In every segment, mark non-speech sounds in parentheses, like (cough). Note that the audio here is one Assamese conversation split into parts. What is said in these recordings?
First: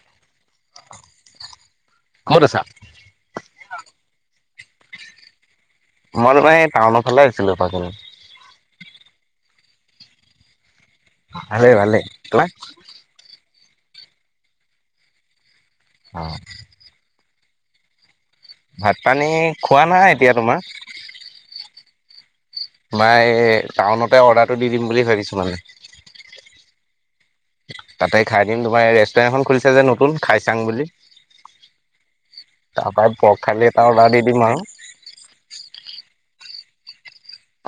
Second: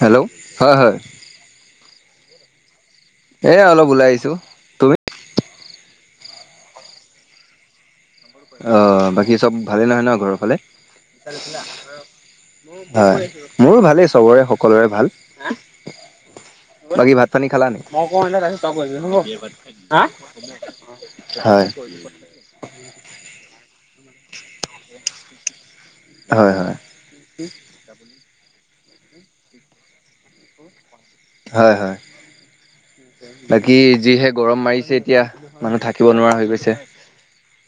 হেল্ল' হয় হয় কত আছা? এ অলপ ওলাই আহিছো। তুমি? মই অলপ সেই টাউনৰ ফালে আছিলো এপাক অঁ বাকী চব ভালেই নহয় ন ঘৰৰ ফালে? ভালেই ভালেই, তোমাৰ? হয়। মোৰো ভালেই চবৰে সকলোৰে ভাল। অ ভাঁত পানী খালা নে? অ ভাত পানী খোৱা নাই এতিয়া তোমাৰ। হয়। মই এই টাউনতে অৰ্ডাৰটো দি দিম বুলি ভাবিছো মানে। হয় হয়। আমাৰ ৰেষ্টুৰেণ্টখন খুলিছে যে নতুন খাইচাং বুলি। হয় হয়। তাৰ পৰাই পৰ্ক থালি বাকী এটা অৰ্ডাৰ দি যিহে দিম আৰু। গৰম বাহিছে এতিয়া মানুহ থাকিব নোৱাৰা হৈ গৈছে।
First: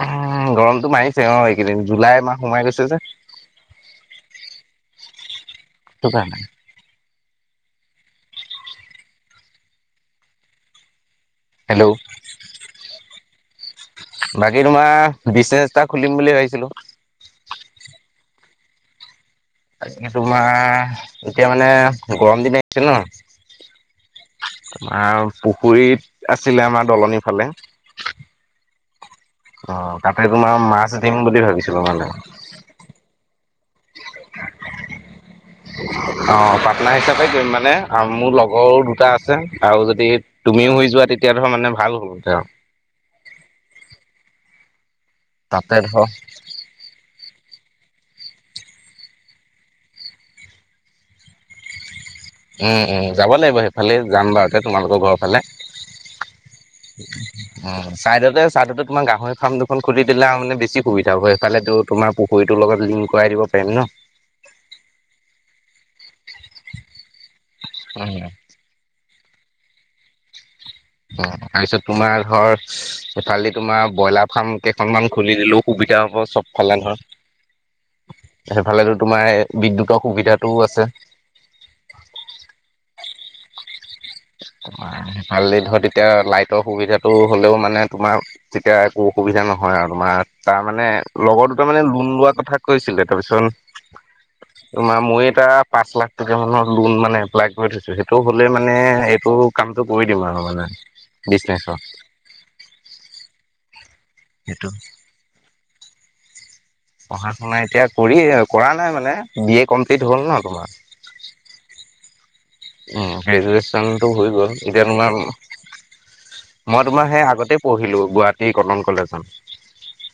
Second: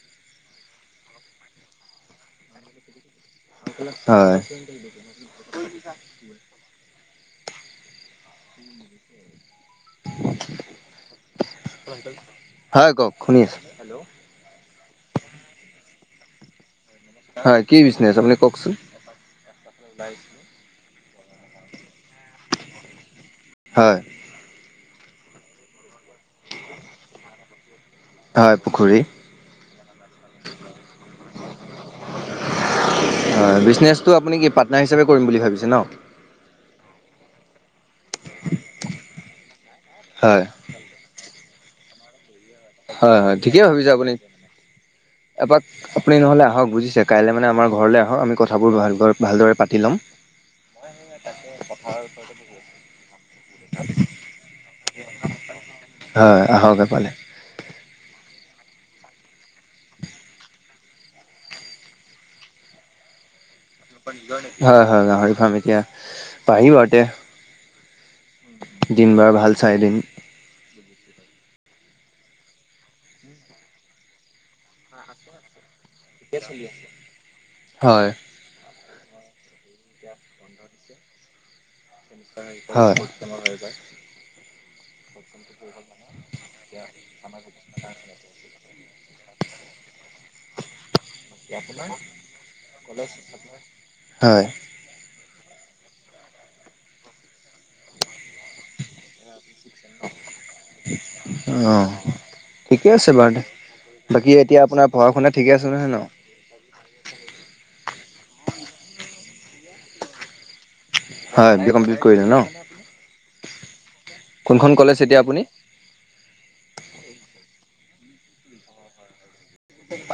উ গৰমতটো মাৰিছে অ এইকেইদিন জুলাই মাহ সোমাই গৈছে যে। হয়। সেইটো কাৰণে। হেল্ল' হয় কওক শুনি আছো। বাকী তোমাৰ বিজনেছ এটা খুলিম বুলি ভাবিছিলো। হয় কি বিজনেছ আপুনি কওকচোন। তোমাৰ এতিয়া মানে গৰম দিন আহিছে ন হয়। তোমাৰ পুখুৰী আছিলে আমাৰ দলনিৰ ফালে হয় পুখুৰী। অ তাতে তোমাৰ মাছ দিম বুলি ভাবিছিলো মানে। হয় বিজনেছটো আপুনি কি পাৰ্টনাৰ হিচাপে কৰিম বুলি ভাবিছে ন। অ পাৰ্টনাৰ হিচাপে কৰিম মানে মোৰ লগৰো দুটা আছে আৰু যদি হয় তুমিও হৈ যোৱা তেতিয়া মানে ভাল হ'ব আৰু। হয় হয় ঠিকেই ভাবিছে আপুনি এপাক তাতে ধৰ আপুনি নহলে আহক বুজিছে কাইলৈ মানে আমাৰ ঘৰলৈ আহক আমি কথাবোৰ ভাল ভালদৰে পাতি ল'ম। উম উম যাব লাগিব সেই ভালেই জাম বা তোমাৰলোকৰ ঘৰ ফালে। হয় আহকে পালে ত ছাৰাদতে তোমাৰ গাহৰি ফাৰ্ম দুখন খুলিিলা মানে বেছি সুবিধা'ব সেইফালেতো তোমাৰ পুখুৰীৰৰ লগত লিংকই দিব। পাৰিম ন নি হয় হয়। গাহৰি ফাৰ্ম এতিয়া বাঢ়ি ব আৰুতি- উম দিন বাৰ ভাল চাইদিনম অ তাৰপিছত তোমাৰ ঘৰ এইফালদি তোমাৰ ব্ৰইলাৰ ফাৰ্ম কেইখনমান খুলি দিলো। সুবিধা হ'ব চবফালে হয় নহয়। সেইফালে যদি তোমাৰ বিদ্যুতৰ সুবিধাটোও আছে। হয়। ভালেই ধৰ এতিয়া লাইটৰ সুবিধাটো হলেও মানে তোমাৰ তেতিয়া অসুবিধা নহয় আৰু তোমাৰ তাৰ মানে- লগৰ দুটাাৰ মানে লোন লোৱা কথা কৈছিলে। তাৰপিছত হয় তোমাৰ মোৰ এটা পাঁচ, লাখ টককা মানৰ লোন মানে এপ্লাই কৰি থৈছো সেইটো হ'লে মানে- ত' কামটো কৰি দিম আৰু মানে অ ঠিকে আছে ডিচেঞ্চত- বাৰু বাকী এতিয়া আপোনাৰ পঢ়া শুনা ঠিকে আছে নহয় ন। পঢ়া শুনা এতিয়া কৰি কৰা নাই মানে বি এ কমপ্লিট হ'ল ন তোমাৰ- হয় বি কমপ্লিট কৰিলে ন, উ গ্ৰজুৱেশনটো হৈ গ'ল কোনখন এতিয়া কলেজ মই আপুনি তোমাৰ সেই আগতে পঢ়িলো গুৱাহাটী কটন কলেজত।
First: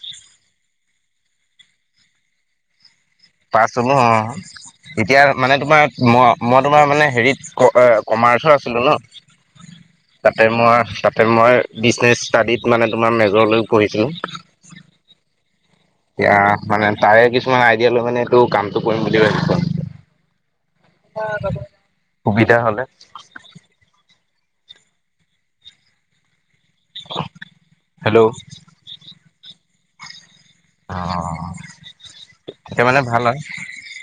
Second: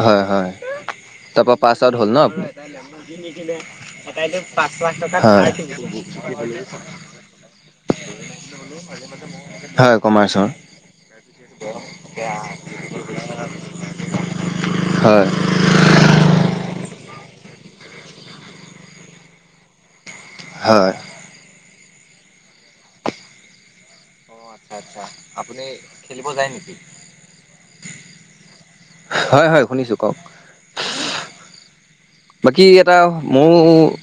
হয় হয়। তাৰপৰা পাছ আউট হ'ল ন আপনি। পাছ অ এতিয়া মানে তোমাৰ মই মই তোমাৰ মানে হেৰিত কমাছৰ আছিলো ন হয় তাতে কমাৰ্চৰ মই তাতে মই বিজনেছ ষ্টাডিত মানে তোমাৰ মেজৰলৈ পঢ়িছিলো। হয়। এতিয়া মানে তাৰে কিছুমান আইডিয়া লৈ মানে তটো কামটো কৰিম বুলি ভাবিছ হয় সুবিধা হ'লে- অ আচ্ছা আচ্ছা। আপুনি খেলিব যায় নেকি? হেল্ল' হয় হয়। শুনিছোঁ কওক অ। বাকী এটা মোৰো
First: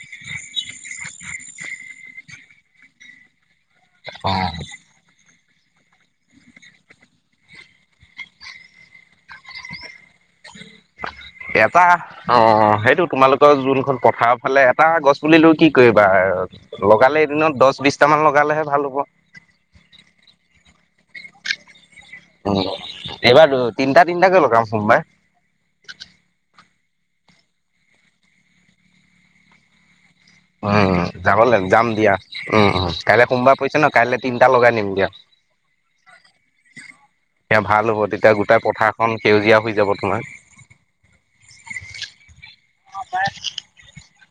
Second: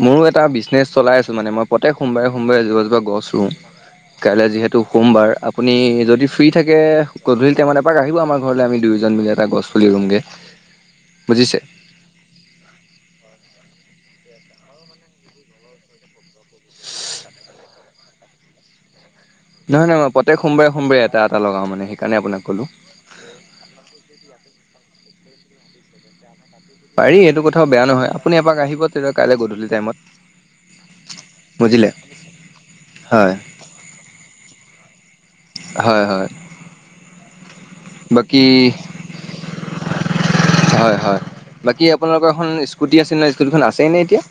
মোৰো এটা বিজনেচ চলাই আছো মানে মই প্ৰতেক। সোমবাৰে সোমবাৰে এোপাজোপা গছ োওঁ অ কাই যিহেতু সোমবাৰ আপুনি যদি ফ্ৰী থাকে গধূলি টাইম এপাক আহিব আমাৰ ঘৰলৈ আমি দুয়োজন মিলি এটা গছ পুলি ৰুমগৈ। এটা অ সেইটো তোমালোক যোনখন পথাৰৰ ফালে এটা গছ পিলৈ কি কৰিবা লগালে এদিনত দহ বিশছটামান লগা- লগালেহে ভাল হ'ব। নহয় নহয় প্ৰতেক সোমবাৰে সোমবাৰে এটা এটা লগাওঁ মানে সেইকাৰণে আপোনাক উ ক'লো। এইবাৰ তিনটা তিনটা গে লগাম সোমবাই। পাৰি এইেইটো কথাও বেয়া নহয় আপুনি এপাক আহিব তেতিয়া কাইলৈ গধূলি টাইমত- উম যাব লাগ যাম বুজিলে। দিয়া উ কাইলে হয় সোমবাৰ পছে ন কাইলৈ তিনটা লগাই নিম দিয়া। হয় হয় সেয়া ভাল হ'ব তেতিয়া বাকী গোটেই পথাৰখন সেউজীয়া হৈ যাব। তোমাৰ হয় হয় বাকী আপোনালোকৰ এখন স্কুটি আছে নয় স্কুটিখন আছেই নে এতিয়া।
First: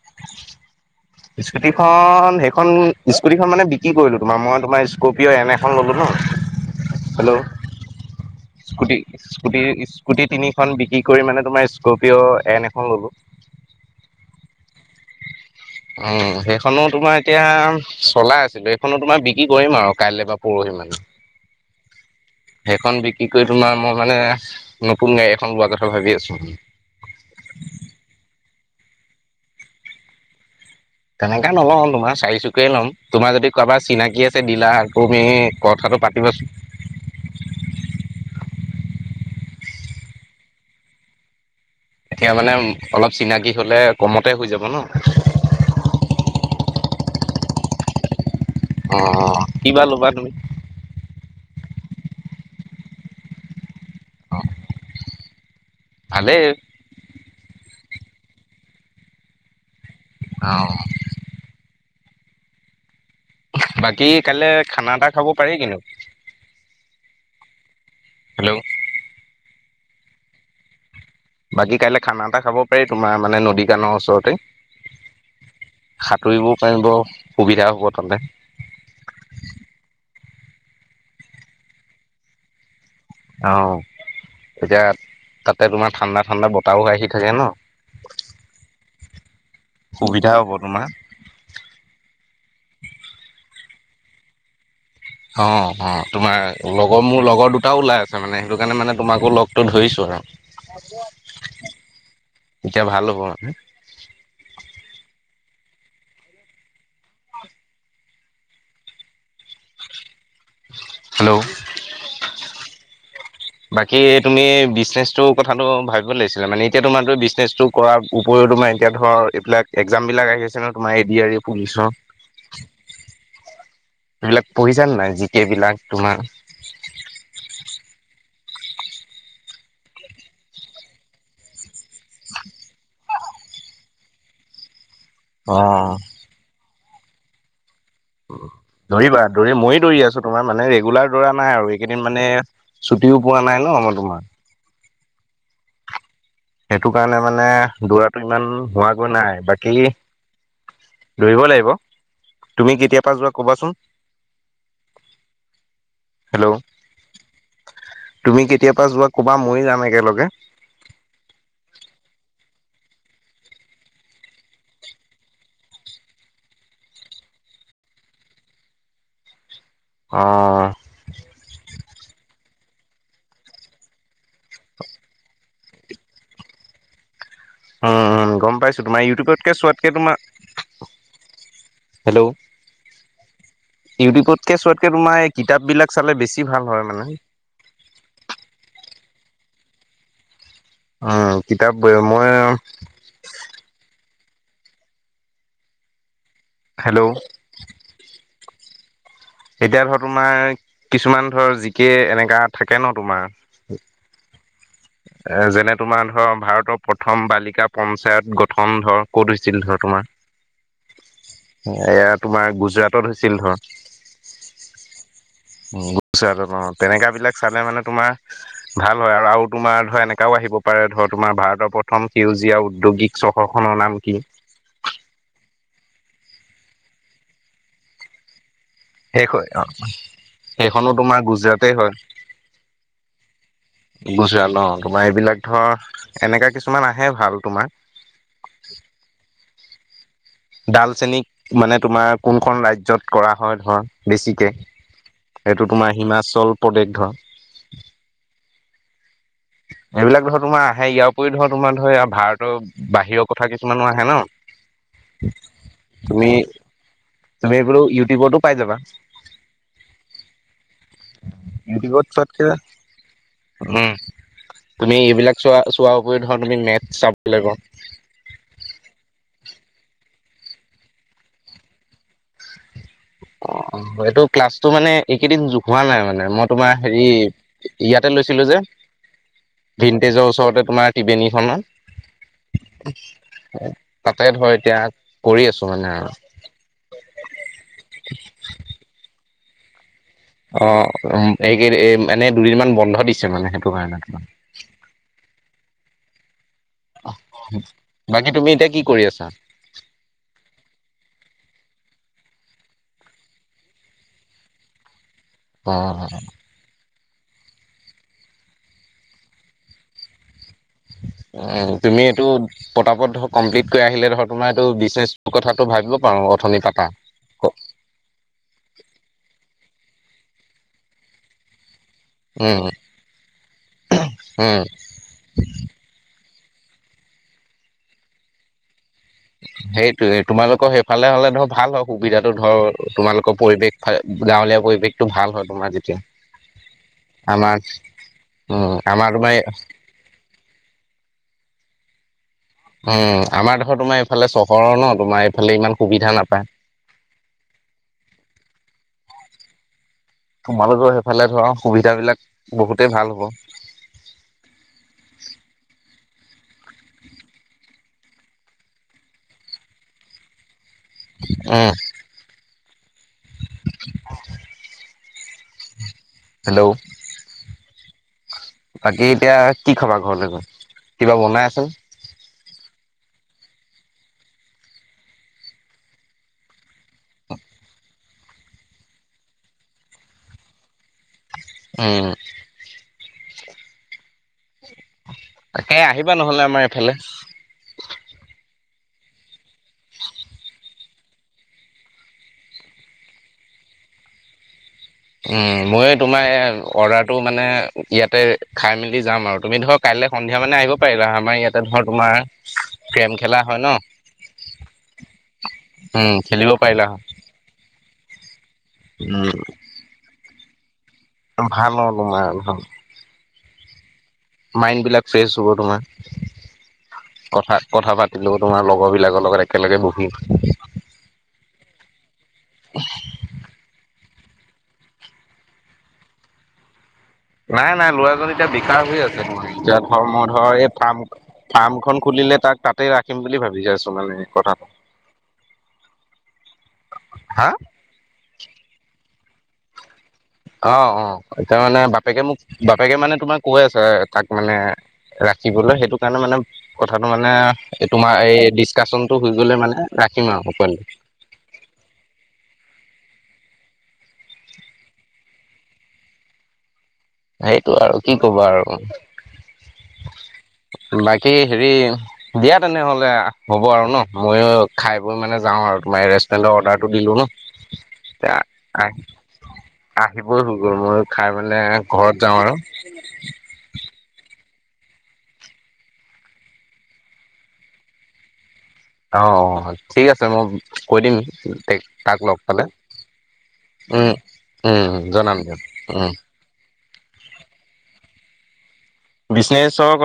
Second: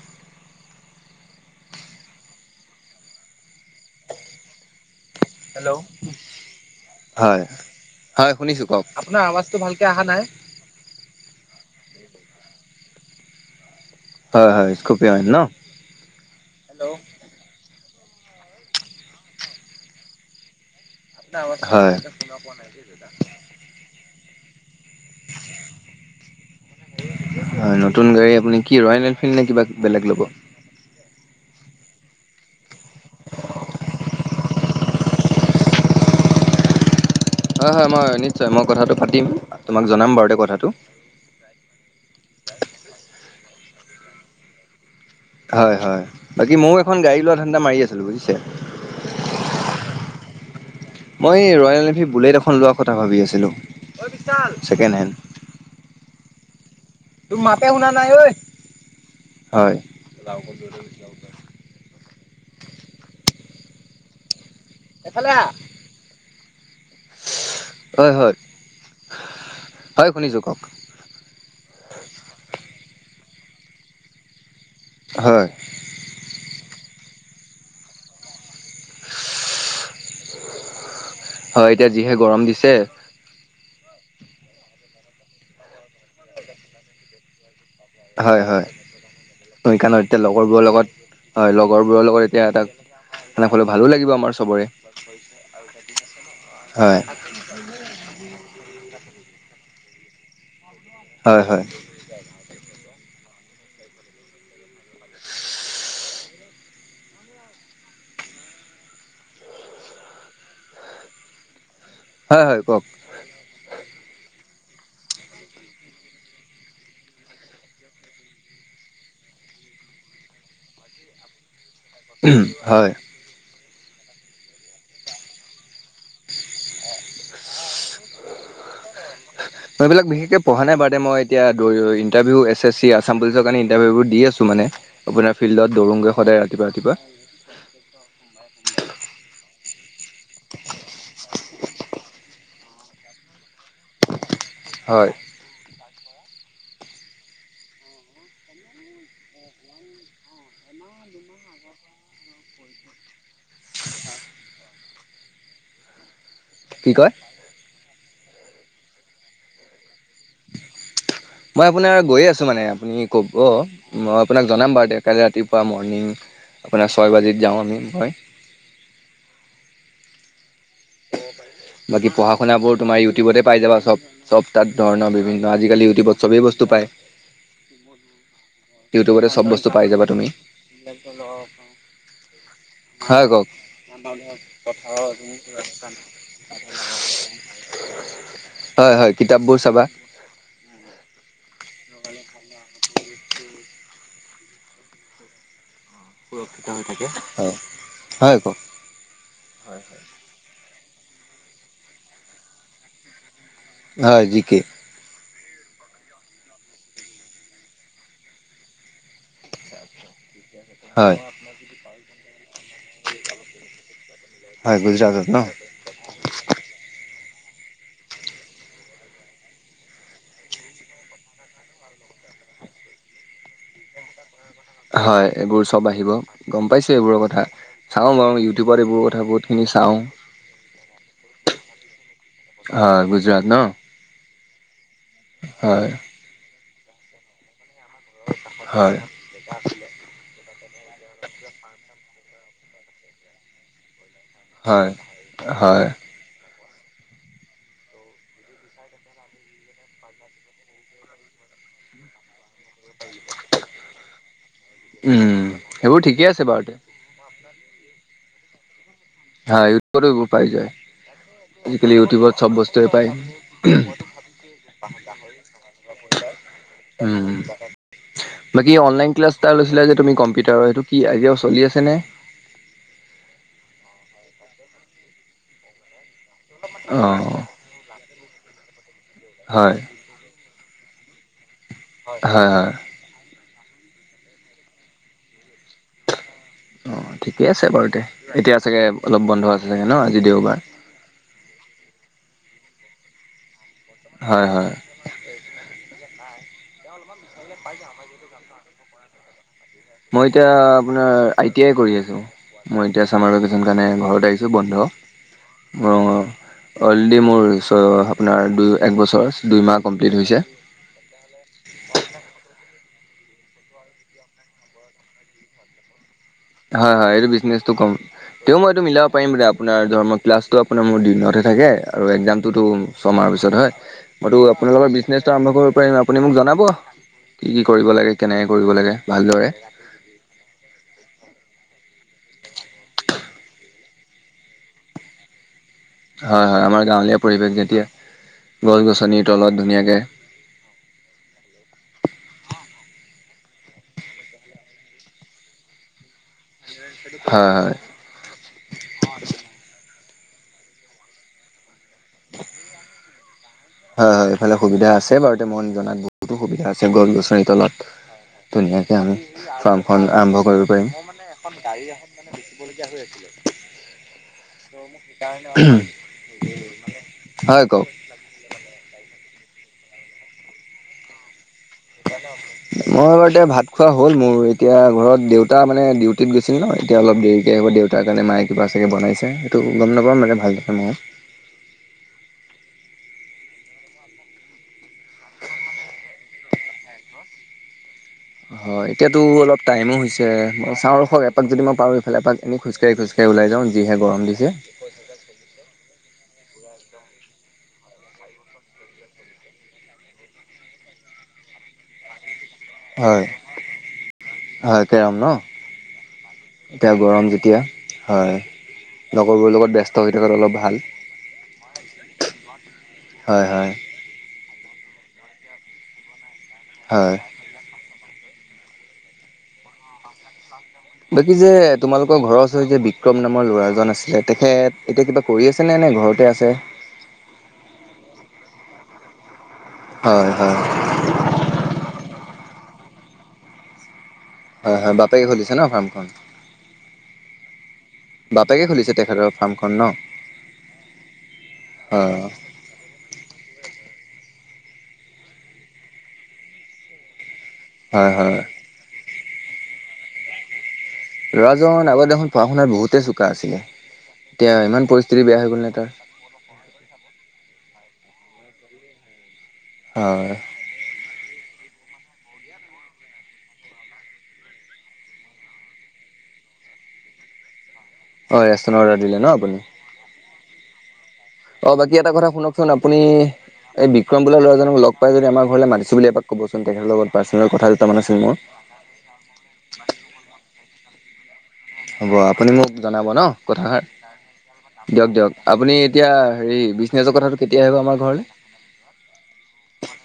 স্কুটি খন সেইখন স্কুটিখন মানে বিক্ৰী কৰিলো তোমাৰ মই তোমাৰ। কপিঅ' এন এখন ল'লোঁ ন হেল্ল'- হয় হয় শুনিছোঁ। কওক স্কুটি স্কুটি স্কুটি তিনিখন বিক্ৰী কৰি মানে তোমাৰ স্কপিঅ' এন এখন ললো। হয় হয় স্কুপিয়ন ন- উম সেইখনো তোমাৰ এতিয়া। চলাই আছিলোঁ এইখনো তোমাৰ বিক্ৰী কৰিম আৰু কাইলৈ বা পৰহি মানে সেইখন বিক্ৰী কৰি তোমাৰ মই মানে- নতুন গাড়ী এখন লোৱাৰ কথা ভাবি আছো হয় নতুন গাড়ী আপুনি- কি ৰয়েল এনফিল্ড নে কিবা বেলেগ ল'ব? এনেকা নলওঁ তোমাৰ চাৰিচুকীয়া- এইটোৱে লম, তোমাৰ যদি কাৰবাৰ চিনাকি আছে দিলা তুমি কথাটো পাতিবাচোন। (unintelligible) হয় হয় মই নিশ্চয় মই কথাটো পাতি তোমাক জনাম বাৰু দে কথাটো। এতিয়া মানে অলপ চিনাকি হ'লে কমতে হৈ যাব ন। হয় হয়, বাকী ময়ও এখন গাড়ী লোৱা ধান্দা মাৰি আছিলো বুজিছে। অঁ কিবা ল'বা তুমি? মই এই ৰয়েল বুলেট এখন লোৱা কথা ভাবি আছিলো অ ছেকেণ্ডহেণ্ড। ভালেই তোৰ মাতে শুনা নাই ঐ, হয়। অ বাকী কাইলৈ খানা এটা খাব পাৰি কিনো। হয় হয়, হেল্ল' হয় শুনিছোঁ কওক। বাকী কাইলৈ খানা এটা খাব পাৰি তোমাৰ মানে নদী কানৰ ওচৰতে। হয় সাঁতুৰিব- তই ব সুবিধা হ'ব তালে। হয় এতিয়া যিহে গৰম দিছে। অ এতিয়া তাতে তোমাৰ ঠাণ্ডা ঠাণ্ডা বতাহও আহি থাকে ন। হয় হয়। সেইকাৰণ এতিয়া সুবিধা হ'ব লগৰবোৰৰ তোমাৰ লগত হয় লগৰবোৰৰ লগত এতিয়া তাক- সকলো ভালো লাগিব আমাৰ চবৰে। অ অ তোমাৰ লগৰ, হয় মোৰ লগৰ দুটাও ওলাই আছে মানে সেইটো কাৰণে মানে- তোমাকো লগটো ধৰিছো ন। হয় হয় এতিয়া ভাল হ'ব। হেল্ল'! হয় হয় কওঁক। বাকী তুমি? বিজনেছটোৰ কথাটো ভাবিব লাগিছিলে মানে এতিয়া তোমাৰটো বিজনেছটো কৰাৰ উপৰিও তোমাৰ এতিয়া ধৰ এইবিলাক- এক্জাম বিলাক আহি আছে ন তোমাৰ এ ডি আৰ ই পুলিচৰ। হয়। এইবিলাক পঢ়িছা নাই জিকে বিলাক তোমাৰ? (unintelligible) মই এইবিলাক বিশেষকে পঢ়া নাই বাদে মই এতিয়া দৌৰি-দৌৰি interview, S S C Assam পুলিচৰ কাৰণে ইন্টাৰভিউ দি আছো মানে। আপোনাৰ অ ফিল্ডত দৌৰোঁগৈ সদায় ৰাতিপুৱা ৰাতিপুৱা। ধৰিবা। দৌৰি মই দৌৰি আছো, তোমাৰ মানে ৰেগুলাৰ দৌৰা নাই আৰু এইকেইদিন মানে ছুটিও পোৱা নাই ন মই তোমাৰ- হয়। সেইটো কাৰণে মানে দৌৰাটো ইমান হোৱাকৈ নাই। বাকী- লৰিব লাগিব। তুমি কেতিয়াৰ পৰাা যোৱা কবাচোন? হেল্ল' কি কয়? তুমি কেতিয়া পৰা যোৱা ক'বা, ময় যাম একেলগে। মই আপোনাৰ গৈয়ে আছো মানে আপুনি কব ম আপোনাক জনাম বাৰু তেতিয়া কাইলে ৰাতিপুৱা মৰ্ণিং। আপোনাৰ ছয় বাজিত যাওঁ আমি মই। আহ। বাকী পঢ়া শুনাবোৰ তোমাৰ ইউটিউবতে পাই যাবা চব -চব তাত ধৰণৰ বিভিন্ন, আজিকালি ইউটিউবত চবেই বস্তু- ডুবাই। উম উম গম পাইছো তোমাৰ ইউটিউবতে ইউটিউবতকে চব বস্তু চোৱাতকে পাই যাবা তোমাৰ তুমি। হেল্ল'! হয় কওঁক। ইউটিউবত কে চোৱাতকে তোমাৰ। কিতাপ বিলাক চালে বেছি ভাল হয় মানে। হয় হয় কিতাপবোৰ চাবা। উম কিতাপ মই। সুৰক্ষিত হৈ থাকে হেল্ল' হয় হয় আ ক এতিয়া ধৰ তোমাৰ কিছুমান ধৰ জিকে এনেকা থাকে ন তোমাৰ হয় জিকে এ যেনে তোমাৰ ধৰ ভাৰতৰ প্ৰথম বালিকা পঞ্চায়ত গঠন ধৰ ক'ত হৈছিল ধৰ তোমাৰ হয়। এয়া তোমাৰ গুজৰাটত হৈছিল ধৰ হয় গুজৰাটত ন গুচ আৰু ন তেনেকা বিলাক। চালে মানে তোমাৰ ভাল হয় আৰু আৰু তোমাৰ ধৰা এনেকাও আহিব পাৰে ধৰ তোমাৰ ভাৰতৰ প্ৰথম সিউজ জীয়া উদ্যোগিক চহৰখনৰ নাম কি? হয় এইবোৰ চব আহিব গম পাইছো এইবোৰৰ কথা চাওঁ আৰু ইউটিউবত এই বুত সেই বহুতখিনি চাওঁ। খনো তোমাৰ গুজৰাট হয়। অ গুজৰাট ন। ন তোমাৰ এইবিলাক হয় ধৰ এনেকা কিছুমান আহে ভাল তোমাৰ হয় ডালচেনী মানে তোমাৰ কোনখন ৰাজ্যত কৰা হয় ধৰা বেছিকৈ হয় এইটো হয় তোমাৰ হিমাচল প্ৰদেশ ধৰা এইবিলাক ধৰ তোমাৰ আহে ইয়াৰ উপৰি ধৰ তোমাৰ ধৰ ভাৰতৰ বাহিৰৰ কথা কিছুমানো আহে ন। উম সেইবোৰ ঠিকেই তুমি আছে বাৰু তে তুমি এইবোৰো ইউটিউবতো পাই যাবা। হা এই উপ উপাই যায়। আজিকালি ইউটিউবত চব বস্তুৱে পায়। উম তুমি এইবিলাক চোৱা চোৱা। উ বাকি অনলাইন ক্লাছ। টা লৈছিলা যে তুমি কম্পিউটাৰ সেইটো কি আজিও চলি আছে নে। অ অ এইটো ক্লাছটো মানে এইকেইদিন হোৱা নাই মানে মই তোমাৰ হেৰি অঁ ইয়াত। লৈছিলো যে হয় ভিনটেজৰ ওচৰতে তোমাৰ টিবেনীখনত। হ হ। তাতে ধৰ এতিয়া কৰি আছো মানে আৰু অঁ ঠিকে আছে বাৰু এতিয়া চাগে অলপ বন্ধ আছে চাগে ন। আজি দেওবাৰ অ এইকেইদ এনে দুদিনমান বন্ধ দিছে মানে। ন। হয় হয় বাকী তুমি এতিয়া কি কৰি আছা। মই এতিয়া আপোনাৰ আই টি আই কৰি আছো। মই এতিয়া চামাৰ ভেকেশ্যন কাৰণে ঘৰত আহিছো বন্ধ। অ। অলৰেডি মোৰপাৰছ আপোনাৰ দুই এক বছৰ দুই মাহ কমপ্লিট হৈছে। উ তুমি এইটো। পতাপত ধৰ কমপ্লিট কৰি আহিলে ধৰ তোমাৰ এইটো বিজনেছ কথাটো ভাবিব। পাৰো অথনি পাতা হয় হয় এইটো বিজনেচটো কম তে মই এইতটো মিলাব পাৰিম। আপোনাৰ ধ ক্লাছটো আপোনাৰ মোৰ দিনতহে থাকে। আৰু এক্জামটোতো উম ছমাহৰ পিছত হয় মইতো উম আপোনালোকৰ বিজনেছটো আৰম্ভ কৰিব পাৰিম আপুনি মোক জনাম। কি কি কৰিব লাগে কেনেকে কৰিব লাগে। ভালদৰে সেইটোয়ে তোমালোকৰ সেইফালে হলে ধৰক। ভাল হয় সুবিধাটো ধৰ তোমালোকৰ পৰিৱেশ গাঁৱলীয়া পৰিৱেশটো ভাল হয় তোমাৰ যয়া। হয় হয় আমাৰ গাঁৱলীয়া পৰিৱেশ যেতিয়া উম গছ আমাৰ গছনিৰ তোমাৰ তলত ধুনীয়াকে। উম আমাৰ দেখ তোমাৰ এইফালে চহৰৰ ন তোমাৰ এইফালে ইমান সুবিধা নাপায়। হয়। তোমালোকো সেইফালে ধৰা। সুবিধাবিলাক বহুতেই ভাল হ'ব হয় হয় এইফালে সুবিধা আছে বাৰু তে মন জনাত। বহুতো সুবিধা আছে গৰু গছন তলত ধুনীয়াকে আমি ফাৰ্মখন আৰম্ভ কৰি। হয় মোৰ মে এখন উম গাড়ী এখন মানে বিবলগীয়া হৈ আছে। হেল্ল' হয় কওক বাকী এতিয়া কি খাবা ঘৰলৈ গৈ কিবা বনাই আছে। মই ববাৰ এতিয়া ভাত খোৱা হ'ল মোৰ এতিয়া ঘৰত দেউতা মানে ডিউটিত গৈছিল ন এতিয়া অলপ। দেৰিকৈ হ'ব দেউতাৰ কাৰণে মায়ে কিবা চাগৈ বনাইছে সেইটো গম নাপাওঁ মে ভাল লাগে ময়। আহ। তে আহিবা নহলে আমাৰ এফালে। হয় এতিয়াতো অলপ টাইমো হৈছে মই চাওঁ ৰ হক এপাক যদি মই পাৰো ইফালে এপাক এনে খোজকাঢ়ি খোজকাঢ়ি। ওলাই যাওঁ যিহে গৰম দিছে। উম মই তোমাৰ। অৰ্ডাৰটো মানে ইয়াতে খাই মেলি যাম আৰু তুমি ধৰক কাইলৈ সন্ধিয়া মানে আহিব পাৰিলা আমাৰ ইয়াতে। তোমাৰ গেম খেলা হয় ন। হয় কেৰম ন উম খেলিব পাৰিলা এতিয়া হয় গৰম যেতিয়া। হয় লগৰবোৰৰ লগত ব্যস্ত হৈ থাকঁ অলপ ভাল। ভাললোমাই হ। হয় হয়। মাইণ্ডবিলাক ফ্ৰেছ হ'ব তোমাৰ হয়। কথা কথা পাত। এই তোমাৰ লগৰবিলাকৰ লগত একেলগে বহি। বাকী যে তোমালোকৰ ঘৰৰ ওচৰ যে বিক্ৰম নামৰ ল'ৰাজন আছিলে। তেখেত এতিয়া কিবা কৰি আছে নে নে ঘৰতে আছে। নাই নাই লৰাজন এতিয়া বিকাৰ হৈ আছে। যোত ধ মই হয় ধৰ হয় এই ফাৰ্ম ফাৰ্ম খন খুলিলে তাক তাতে ৰাখিম বুলি ভাবি আছোঁ মানে। কথাটো হয় হয় বপেকে খুলিছেনে ফাৰ্মখন। হা বাপেকে খুলিছে তেখেতৰ ফাৰ্মখন ন। অ অ এতিয়া মানে অ' বাপেকে মোক বাপেকে মানে তোমাৰ কৈ আছে তাক মানে ৰাখিবলৈ সেইটো কাৰণে মানে কথাটো মানে হয় তোমাৰ এই হয়। ডিচকাশচন। হৈ গ'লে মানে ৰাখিম আৰু উপ। ল'ৰাজন আগতেখন পঢ়া শুনাত বহুতেই চোকা আছিলে। এতিয়া ইমান পৰিস্থিতি বেয়া হৈ গ'ল ন তাৰ। সেইটো আৰু কি কব আৰু হয়। বাকী। হেৰি দিয়া তেনেহলে হ'ব আৰু ন ময়ো খাই বৈ মানে যাওঁ আৰু তোমাৰ ৰেষ্টুৰেণ্টত। অৰ্ডাৰটো দিলো ন অ' ৰেচনৰ আহ অৰ্ডাৰ দিলে ন আপুনি? আহ। মই হৈ গ'ল মই খাই মানে। অ' বাকী এটা কথা শুনকচোন আপুনি এই বিক্ৰম। লৰাজনক লগাই য আমাৰ ঘৰলে মাছো বুলি এপাক কবচোন তেখেতৰ লগত পাৰ্চনেল কথা দুটামান আছিল মানে। অ অ ঠিক আছে মই কৈ দিম। হ'ব তাক লগ আপুনি পালে মোক জনাব ন কথাষাৰ। উম, উম, দিয়ক জনাম দিয়ক আপুনি এতিয়া উম, হেৰি বিজনেচৰ কথাটো কেতিয়া আহিব আমাৰ ঘৰলৈ। বিনেচৰ কথা।